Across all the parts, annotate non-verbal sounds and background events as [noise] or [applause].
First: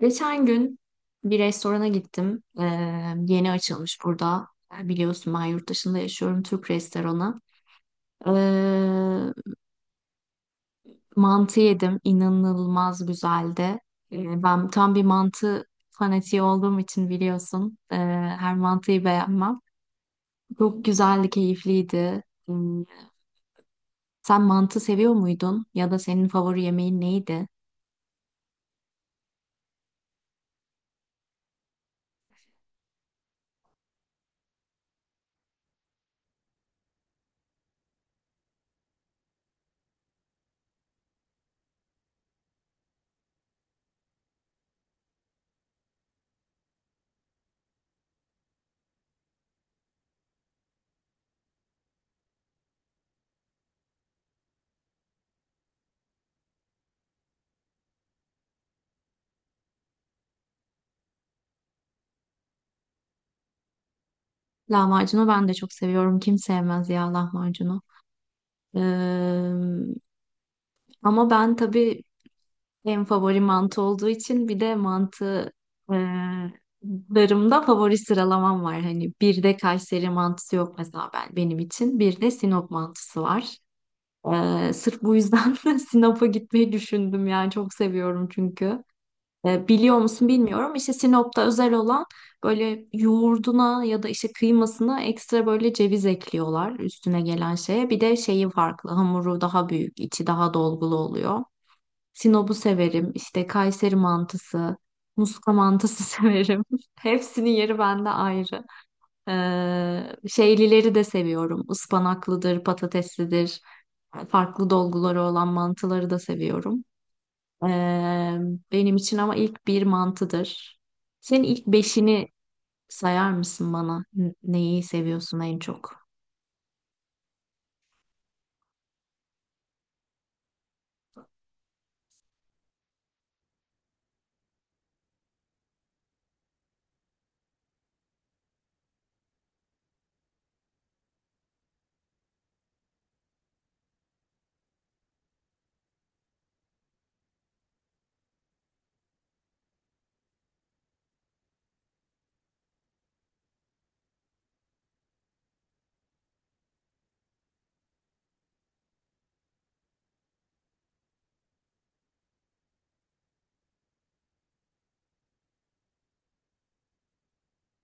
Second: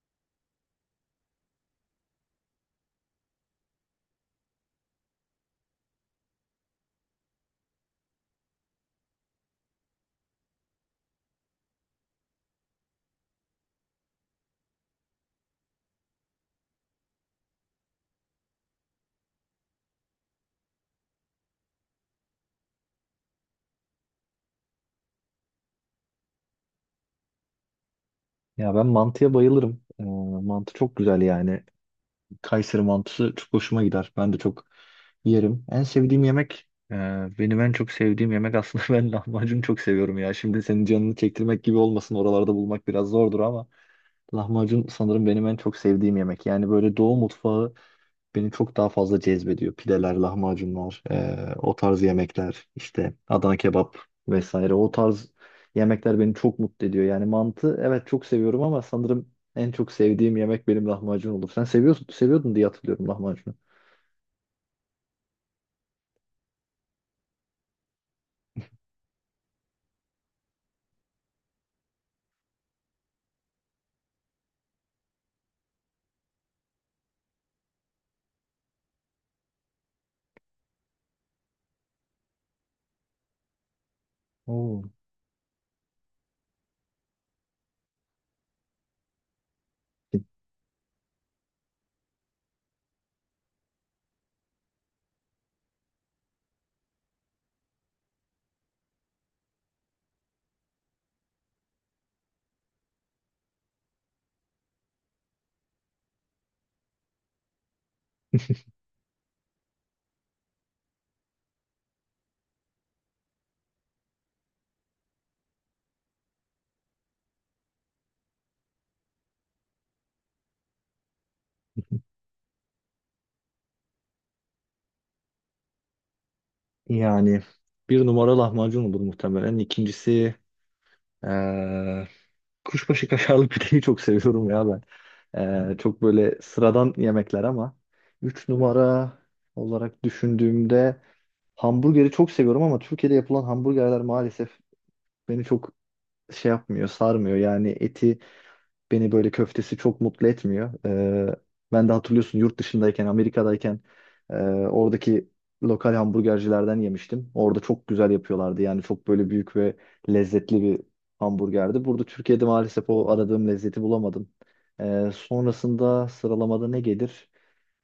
Geçen gün bir restorana gittim. Yeni açılmış burada. Biliyorsun ben yurt dışında yaşıyorum. Türk restoranı. Ee, Mantı yedim. İnanılmaz güzeldi. Ben tam bir mantı fanatiği olduğum için biliyorsun. Her mantıyı beğenmem. Çok güzeldi, keyifliydi. Hmm. Sen mantı seviyor muydun? Ya da senin favori yemeğin neydi? Ya ben mantıya bayılırım. Mantı çok güzel yani. Kayseri mantısı çok hoşuma gider. Ben de çok yerim. En sevdiğim yemek, benim en çok sevdiğim yemek aslında [laughs] ben lahmacun çok seviyorum ya. Şimdi senin canını çektirmek gibi olmasın. Oralarda bulmak biraz zordur ama lahmacun sanırım benim en çok sevdiğim yemek. Yani böyle Doğu mutfağı beni çok daha fazla cezbediyor. Pideler, lahmacunlar, o tarz yemekler, işte Adana kebap vesaire. O tarz yemekler beni çok mutlu ediyor. Yani mantı, evet çok seviyorum, ama sanırım en çok sevdiğim yemek benim lahmacun olur. Sen seviyorsun, seviyordun diye hatırlıyorum lahmacunu. Lahmacunu ben de çok seviyorum. Kim sevmez ya lahmacunu? Ee, Ama ben tabii en favori mantı olduğu için bir de mantı e, larımda favori sıralamam var. Hani bir de Kayseri mantısı yok mesela benim için. Bir de Sinop mantısı var. Oo. Sırf bu yüzden [laughs] Sinop'a gitmeyi düşündüm yani çok seviyorum çünkü. Biliyor musun bilmiyorum. İşte Sinop'ta özel olan böyle yoğurduna ya da işte kıymasına ekstra böyle ceviz ekliyorlar üstüne gelen şeye. Bir de şeyi farklı, hamuru daha büyük, içi daha dolgulu oluyor. Sinop'u severim. İşte Kayseri mantısı, Muska mantısı [laughs] severim. Hepsinin yeri bende ayrı. Şeylileri de seviyorum. Ispanaklıdır, patateslidir. Farklı dolguları olan mantıları da seviyorum. Ee, Benim için ama ilk bir mantıdır. Senin ilk [laughs] beşini sayar mısın bana? Neyi seviyorsun en çok? Yani bir numara lahmacun olur muhtemelen. İkincisi eee, kuşbaşı kaşarlı [laughs] pideyi çok seviyorum ya ben. Çok böyle sıradan yemekler, ama üç numara olarak düşündüğümde hamburgeri çok seviyorum, ama Türkiye'de yapılan hamburgerler maalesef beni çok şey yapmıyor, sarmıyor. Yani eti, beni böyle köftesi çok mutlu etmiyor. Ben de, hatırlıyorsun, yurt dışındayken, Amerika'dayken e, oradaki lokal hamburgercilerden yemiştim. Orada çok güzel yapıyorlardı. Yani çok böyle büyük ve lezzetli bir hamburgerdi. Burada, Türkiye'de, maalesef o aradığım lezzeti bulamadım. Sonrasında sıralamada ne gelir?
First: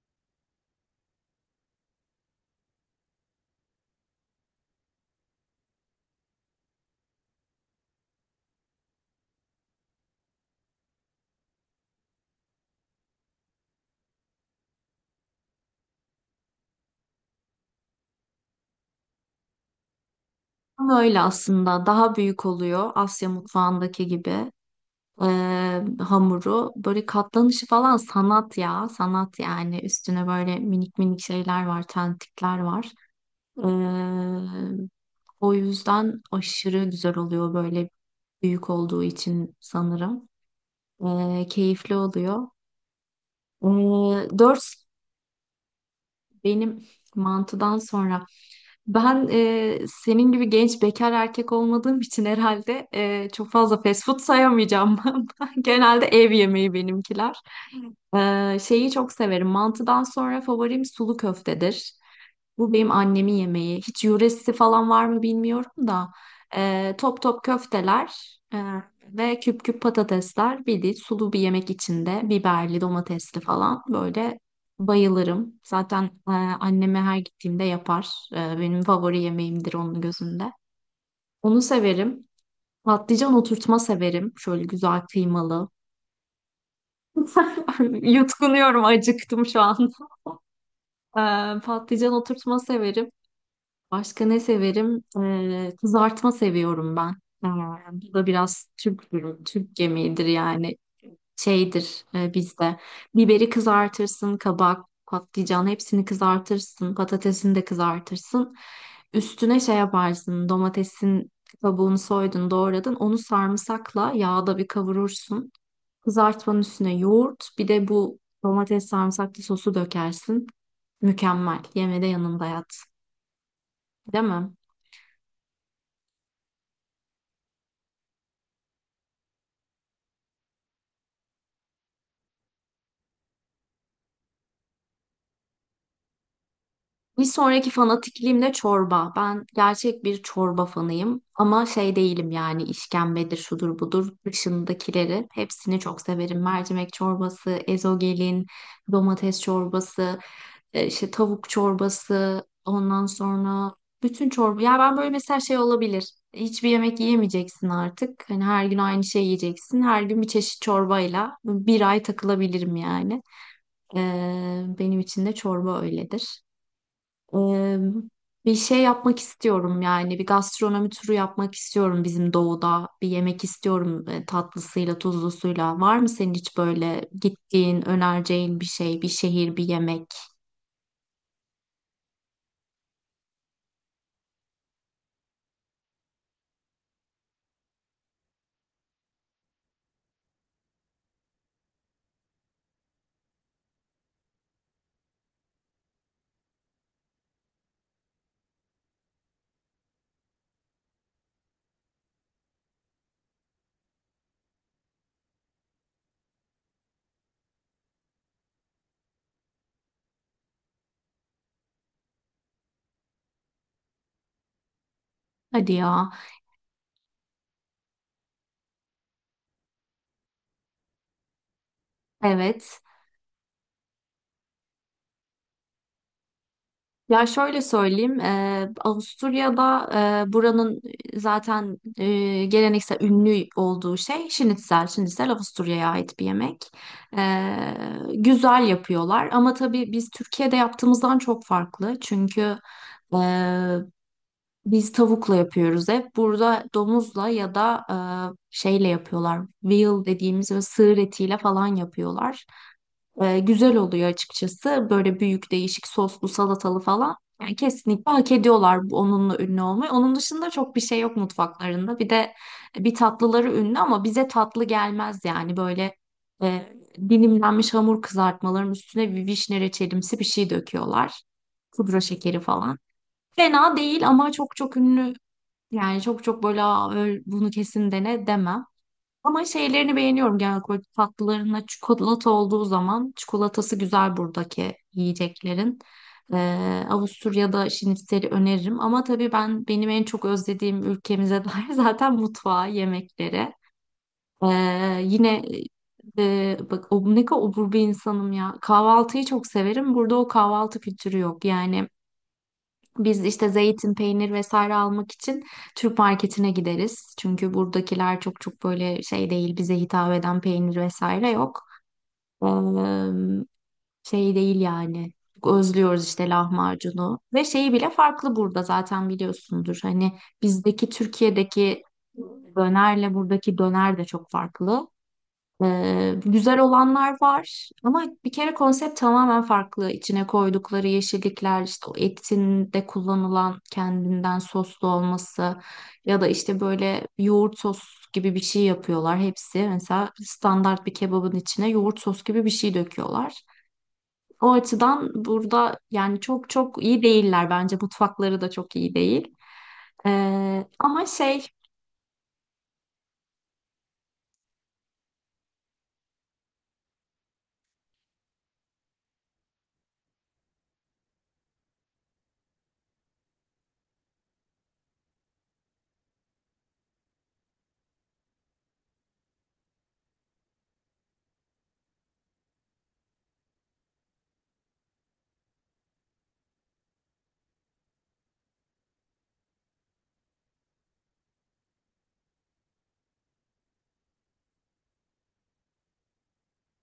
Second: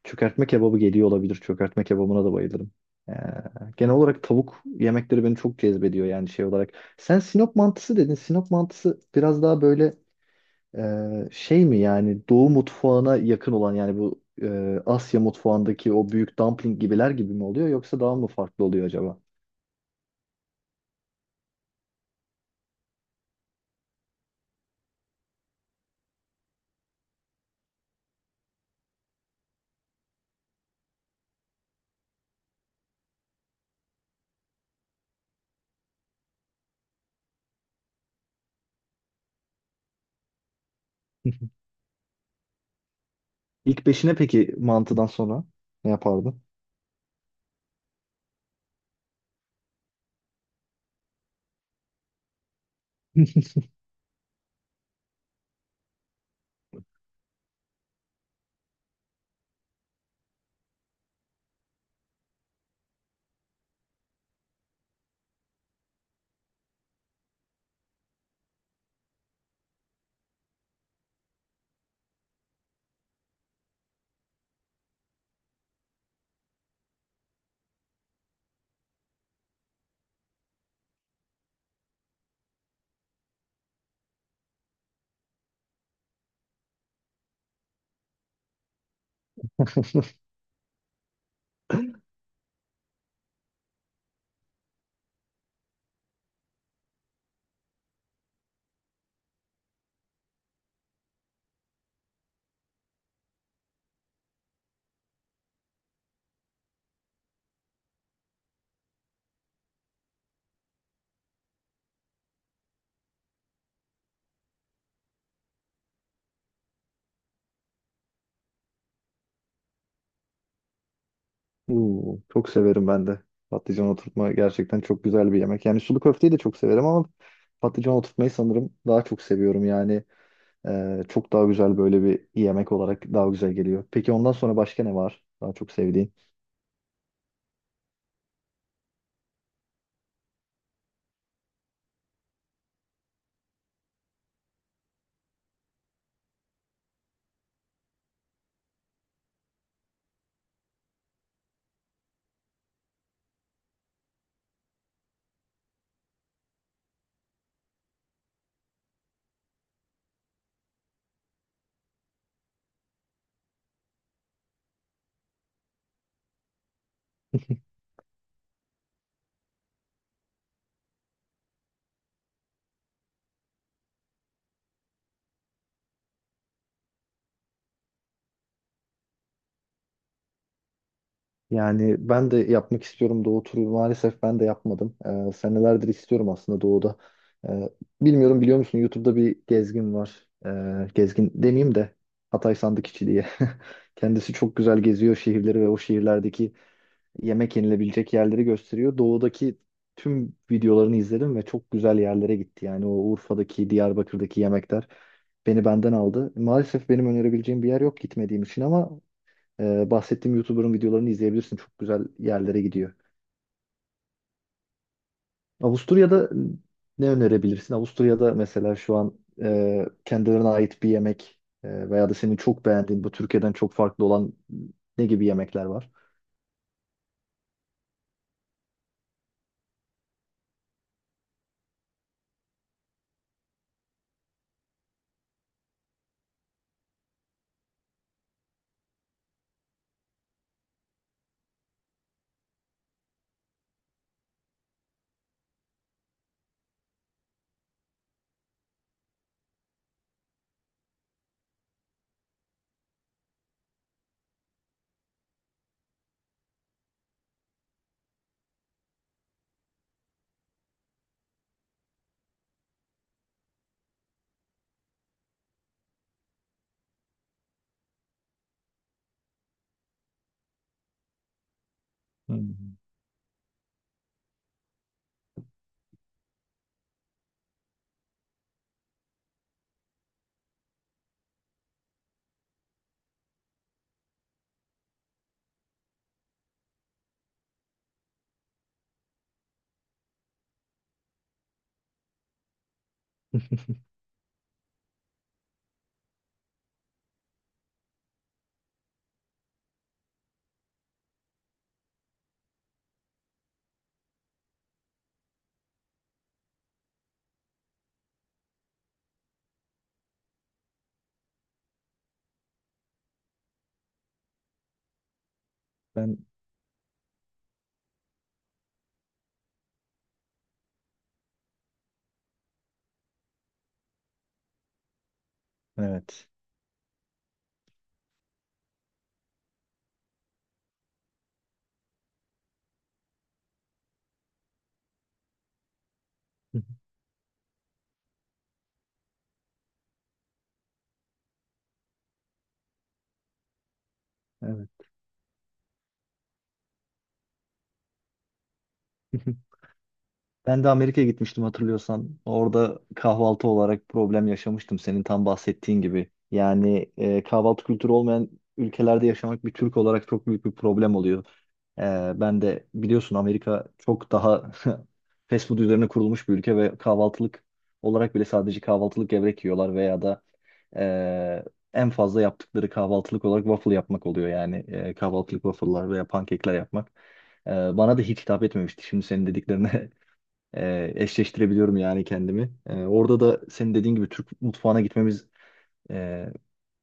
Çökertme kebabı geliyor olabilir. Çökertme kebabına da bayılırım. Ee, Genel olarak tavuk yemekleri beni çok cezbediyor yani şey olarak. Sen Sinop mantısı dedin. Sinop mantısı biraz daha böyle şey mi yani? Doğu mutfağına yakın olan yani, bu Asya mutfağındaki o büyük dumpling gibiler gibi mi oluyor, yoksa daha mı farklı oluyor acaba? Ama öyle aslında. Daha büyük oluyor, Asya mutfağındaki gibi. e, Hamuru, böyle katlanışı falan sanat ya. Sanat yani. Üstüne böyle minik minik şeyler var. Tentikler var. E, O yüzden aşırı güzel oluyor, böyle büyük olduğu için sanırım. [laughs] Keyifli oluyor. E, İlk beşine peki Dört, mantıdan sonra ne yapardın? benim mantıdan sonra, ben senin gibi genç bekar erkek olmadığım için herhalde [laughs] çok fazla fast food sayamayacağım. [laughs] Ben genelde ev yemeği benimkiler. Şeyi çok severim. Mantıdan sonra favorim sulu köftedir. Bu benim annemin yemeği. Hiç yöresi falan var mı bilmiyorum da, top top köfteler ve küp küp patatesler. Bir de sulu bir yemek içinde. Biberli, domatesli falan. Böyle bayılırım. Zaten anneme her gittiğimde yapar. Benim favori yemeğimdir onun gözünde. Onu severim. Patlıcan oturtma severim. Şöyle güzel kıymalı. [laughs] Yutkunuyorum, acıktım şu an. [laughs] Patlıcan oturtma severim. Başka ne severim? Kızartma seviyorum ben. Ee, Bu da biraz Türk yemeğidir yani şeydir bizde. Biberi kızartırsın, kabak, patlıcan hepsini kızartırsın, patatesini de kızartırsın. Üstüne şey yaparsın, domatesin kabuğunu soydun, doğradın. Onu sarımsakla yağda bir kavurursun. Kızartmanın üstüne yoğurt, bir de bu domates sarımsaklı sosu dökersin. Mükemmel. Yemede de Oo, yanında çok yat. severim ben de. Patlıcan Değil oturtma mi? gerçekten çok güzel bir yemek. Yani sulu köfteyi de çok severim, ama patlıcan oturtmayı sanırım daha çok seviyorum. Yani çok daha güzel, böyle bir yemek olarak daha güzel geliyor. Peki ondan sonra başka ne var daha çok sevdiğin? Bir sonraki fanatikliğim de çorba. Ben gerçek bir çorba fanıyım ama şey değilim yani, işkembedir, şudur budur, dışındakileri hepsini çok severim. Mercimek çorbası, ezogelin, domates çorbası, işte tavuk çorbası, ondan sonra bütün çorba. Ya ben böyle mesela şey olabilir. Hiçbir yemek yiyemeyeceksin artık, hani her gün aynı şey yiyeceksin. Her gün bir çeşit çorbayla bir ay takılabilirim yani. Benim için de çorba öyledir. Ee, Bir şey yapmak istiyorum yani, bir gastronomi turu yapmak istiyorum bizim doğuda, bir yemek istiyorum tatlısıyla tuzlusuyla. Var mı senin hiç böyle gittiğin, önereceğin bir şey, bir şehir, bir yemek? Yani ben de yapmak istiyorum doğu turu. Maalesef ben de yapmadım. Senelerdir istiyorum aslında doğuda. E, Bilmiyorum, biliyor musun, YouTube'da bir gezgin var. Gezgin demeyeyim de, Hatay Sandıkçı diye. [laughs] Kendisi çok güzel geziyor şehirleri ve o şehirlerdeki yemek yenilebilecek yerleri gösteriyor. Doğudaki tüm videolarını izledim ve çok güzel yerlere gitti. Yani o Urfa'daki, Diyarbakır'daki yemekler beni benden aldı. Maalesef benim önerebileceğim bir yer yok, gitmediğim için, ama bahsettiğim YouTuber'ın videolarını izleyebilirsin. Çok güzel yerlere gidiyor. Hadi ya. Avusturya'da ne önerebilirsin? Avusturya'da mesela şu an kendilerine ait bir yemek veya da senin çok Evet. beğendiğin, bu Türkiye'den çok farklı olan ne gibi yemekler var? Ya şöyle söyleyeyim, Avusturya'da buranın zaten geleneksel ünlü olduğu şey şinitzel. Şinitzel Avusturya'ya ait bir yemek. Eee, Güzel yapıyorlar ama tabii biz Türkiye'de yaptığımızdan çok farklı. Çünkü eee, biz tavukla yapıyoruz hep. Burada domuzla ya da şeyle yapıyorlar. Veal dediğimiz ve sığır etiyle falan yapıyorlar. Güzel oluyor açıkçası. Böyle büyük, değişik soslu, salatalı falan. Yani kesinlikle hak ediyorlar onunla ünlü olmayı. Onun dışında çok bir şey yok mutfaklarında. Bir de bir tatlıları ünlü ama bize tatlı gelmez yani. Böyle e, dilimlenmiş hamur kızartmaların üstüne bir vişne reçelimsi bir şey döküyorlar. Pudra şekeri falan. Hmm. Fena değil ama çok çok ünlü. Yani çok çok böyle "Aa, bunu kesin dene" demem. Ama şeylerini beğeniyorum genel olarak, tatlılarına çikolata olduğu zaman çikolatası güzel buradaki yiyeceklerin. Avusturya'da şinitzel'i öneririm ama tabii benim en çok özlediğim ülkemize dair [laughs] zaten mutfağı, yemekleri. Yine bak, o, ne kadar obur bir insanım ya. Kahvaltıyı çok severim. Burada o kahvaltı kültürü yok. Yani biz işte zeytin, peynir vesaire almak için Türk marketine gideriz. Çünkü buradakiler çok çok böyle şey değil, bize hitap eden peynir vesaire yok. Ee, Şey değil yani. Çok özlüyoruz Ben işte lahmacunu. Ve şeyi bile farklı burada, zaten biliyorsundur. Hani Türkiye'deki dönerle buradaki döner de çok farklı. Evet. Güzel olanlar var ama bir kere konsept tamamen farklı. İçine koydukları yeşillikler, işte o etinde kullanılan kendinden soslu olması ya da işte [laughs] böyle yoğurt sos gibi bir şey yapıyorlar. Hepsi mesela standart bir kebabın içine yoğurt sos gibi bir şey döküyorlar. O Evet. açıdan burada yani çok çok iyi değiller bence. Mutfakları da çok iyi değil. [laughs] Ben de Ama Amerika'ya gitmiştim, şey hatırlıyorsan. Orada kahvaltı olarak problem yaşamıştım, senin tam bahsettiğin gibi. Yani kahvaltı kültürü olmayan ülkelerde yaşamak bir Türk olarak çok büyük bir problem oluyor. E, Ben de biliyorsun, Amerika çok daha [laughs] fast food üzerine kurulmuş bir ülke ve kahvaltılık olarak bile sadece kahvaltılık gevrek yiyorlar, veya da e, en fazla yaptıkları kahvaltılık olarak waffle yapmak oluyor. Yani kahvaltılık waffle'lar veya pankekler yapmak. Bana da hiç hitap etmemişti. Şimdi senin dediklerine [laughs] eşleştirebiliyorum yani kendimi. Orada da senin dediğin gibi Türk mutfağına e,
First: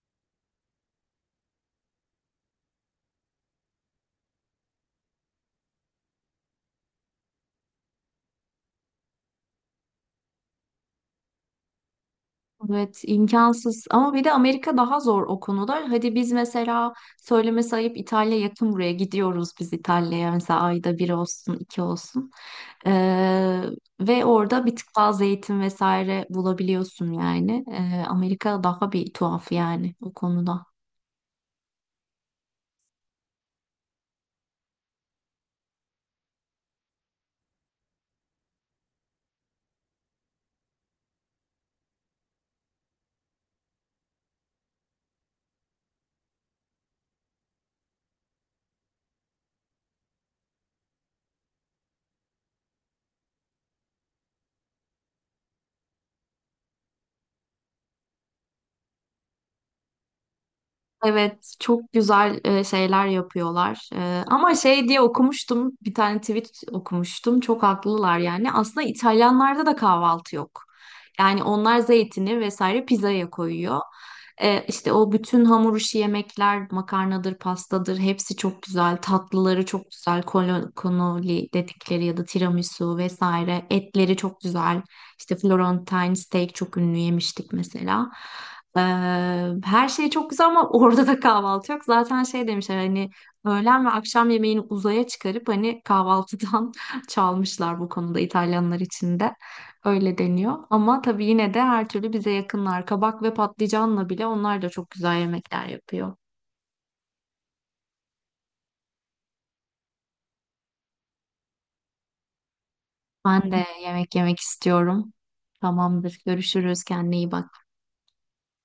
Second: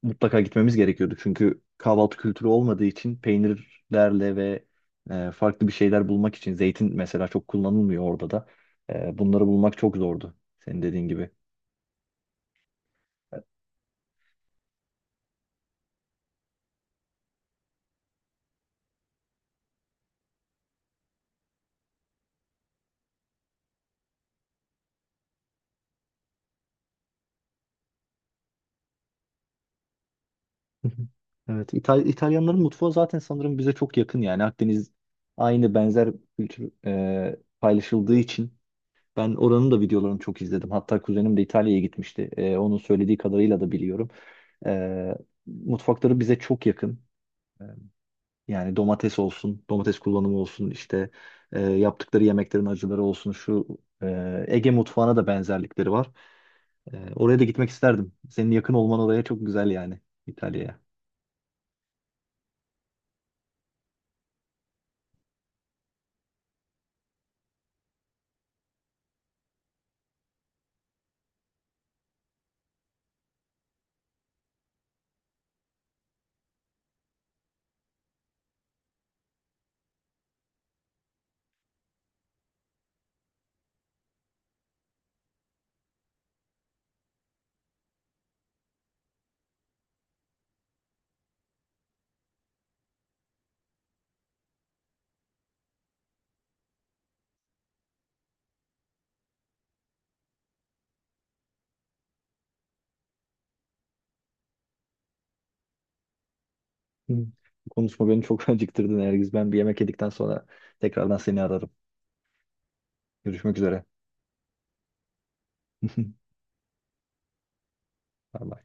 mutlaka gitmemiz gerekiyordu. Çünkü kahvaltı kültürü olmadığı için peynirlerle ve farklı bir şeyler bulmak için, zeytin mesela çok kullanılmıyor orada da. Bunları bulmak çok zordu, senin dediğin gibi. Evet, imkansız. Ama bir de Amerika daha zor o konuda. Hadi biz mesela söylemesi ayıp İtalya yakın buraya, gidiyoruz biz İtalya'ya mesela ayda bir olsun, iki olsun. Ee, Ve orada bir tık fazla eğitim vesaire bulabiliyorsun yani. Amerika daha bir tuhaf yani o konuda. Hı hı. Evet, İtalyanların mutfağı zaten sanırım bize çok yakın, yani Akdeniz aynı benzer kültür paylaşıldığı için ben oranın da videolarını çok izledim. Hatta kuzenim de İtalya'ya gitmişti. Onun söylediği kadarıyla da biliyorum. E, Mutfakları bize çok yakın. E, Yani domates olsun, domates kullanımı olsun, işte yaptıkları yemeklerin acıları olsun, şu Ege mutfağına da benzerlikleri var. Oraya da gitmek isterdim. Senin yakın olman oraya çok güzel, yani İtalya'ya. Evet, çok güzel şeyler yapıyorlar. Ama şey diye okumuştum, bir tane tweet okumuştum. Çok haklılar yani. Aslında İtalyanlarda da kahvaltı yok. Yani onlar zeytini vesaire pizzaya koyuyor. İşte o bütün hamur işi yemekler, makarnadır, pastadır, hepsi çok güzel. Tatlıları çok güzel. Cannoli dedikleri ya da tiramisu vesaire. Etleri çok güzel. İşte Florentine steak çok ünlü, yemiştik mesela. Ee, Her şey çok güzel ama [laughs] orada da kahvaltı yok. Zaten şey demişler, hani öğlen ve akşam yemeğini uzaya çıkarıp hani kahvaltıdan [laughs] çalmışlar bu konuda, İtalyanlar için de. Öyle deniyor. Ama tabii yine de her türlü bize yakınlar. Kabak ve patlıcanla bile onlar da çok güzel yemekler yapıyor. Hı. Bu konuşma beni çok [laughs] acıktırdı, Nergiz. Ben bir yemek yedikten sonra tekrardan seni ararım. Ben Görüşmek de üzere. yemek yemek istiyorum. Tamamdır. [laughs] Görüşürüz. Kendine iyi bak. Bay bay.